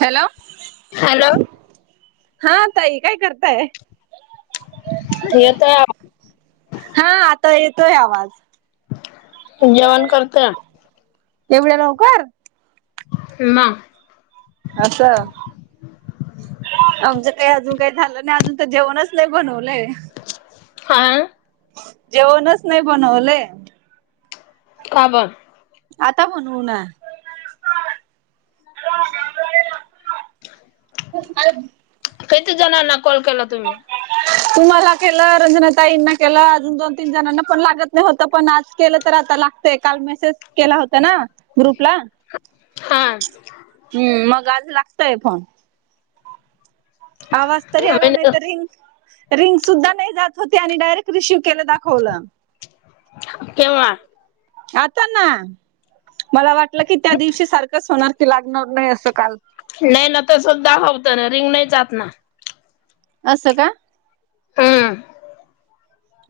Hello. Hello हा ताई काय करताय. येतोय आवाज हा आता. येतोय आवाज. [inaudible] जेवण करतया. एवढ्या लवकर. [unintelligible] अस. आमच्या ते हजून. काही झालं नाही अजून तर जेवणच नाही बनवलंय. हा. जेवणच नाही बनवले. का बण. आता बणव ना. कहीत जणांना कॉल केला तुम्ही. तुम्हाला केलं रंजनातााईंना केलं अजून दोन तीन जणांना पण लागत नाही होत पण आज केलं तर आता लागतय काल मेसेज केला होता. ग्रुपलाम् हा मग आज ला. आहे फन. आवाज तरी आला मी नाही, त रिंग रिंग सुद्धा नाही जात होते, आणि डायरेक्ट कृषी केलं दाखवलं. केव्हा आताना. मला वाटलं की त्या दिवशी सारखंच होणार. लागणार नाही असं काल. नाही ना तस दाखवतं, ना रिंग नाही जात ना. असं का. हम्म.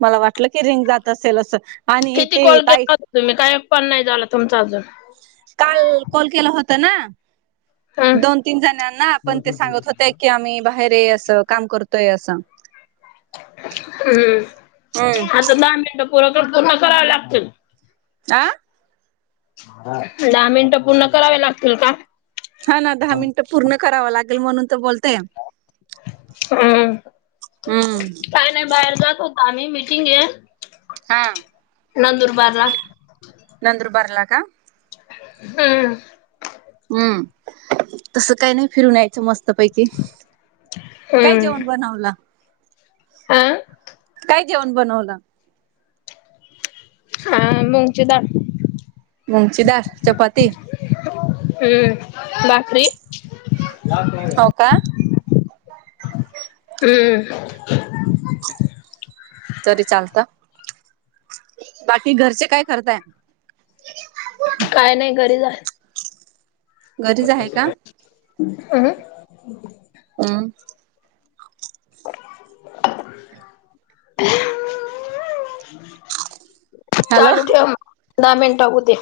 मला वाटलं की रिंग जात असेल असं. आणि किती ते कॉल ताई केला होता तुम्ही काही पण नाही झाला तुमच अजून. त ना. हम्म दोन तीन जणांना आपण ते सांगत होते की आम्ही बाहेर ए असं काम करतो. तय असन. हम्म [inaudible] पुर करा लागतय [inaudible] आ दहा मिनटं पूर्ण करावे लागतील का. हा ना दहा मिनिटं पूर्ण कराव, लाग ती म्हणून तर बोलतोय आप. हम्म हम्म काय नाही बाहेर जात होतो. आणि मिटींग आहे हा नंदुरबारला. नंदुरबारला का. हा. हम्म. तसं काही नाही, फिरून या. च मस्त पैकी काय जेवण बनवला. आ. काय जेवण बनवलं. हा मुगची डाळ. मुंगची डाळ चपाती. लाकडी [inaudible] हम्म हो का तरी चालत, बाकी घरचे काय करताये. काय नाही घरीच जा. घरीच आहे का? हम्म हम्म [unintelligible] हॅलो चालू ठेवा दहा मिनिट होऊ द्या.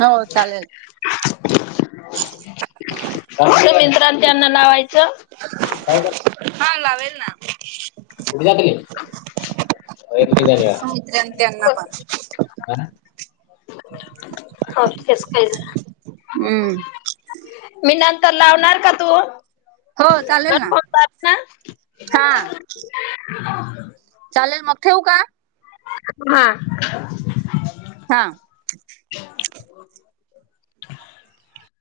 हो चालेल. तर त्यांना लावाय च हा लावेल ना [unintelligible] मित्रां त्यांना पण हो केस काय हम्म मी नंतर लावणार का तू हो चालेल ना कन्फर्म कर ना हा [unintelligible] चालेल मग ठेवू का? हा हा [unintelligible]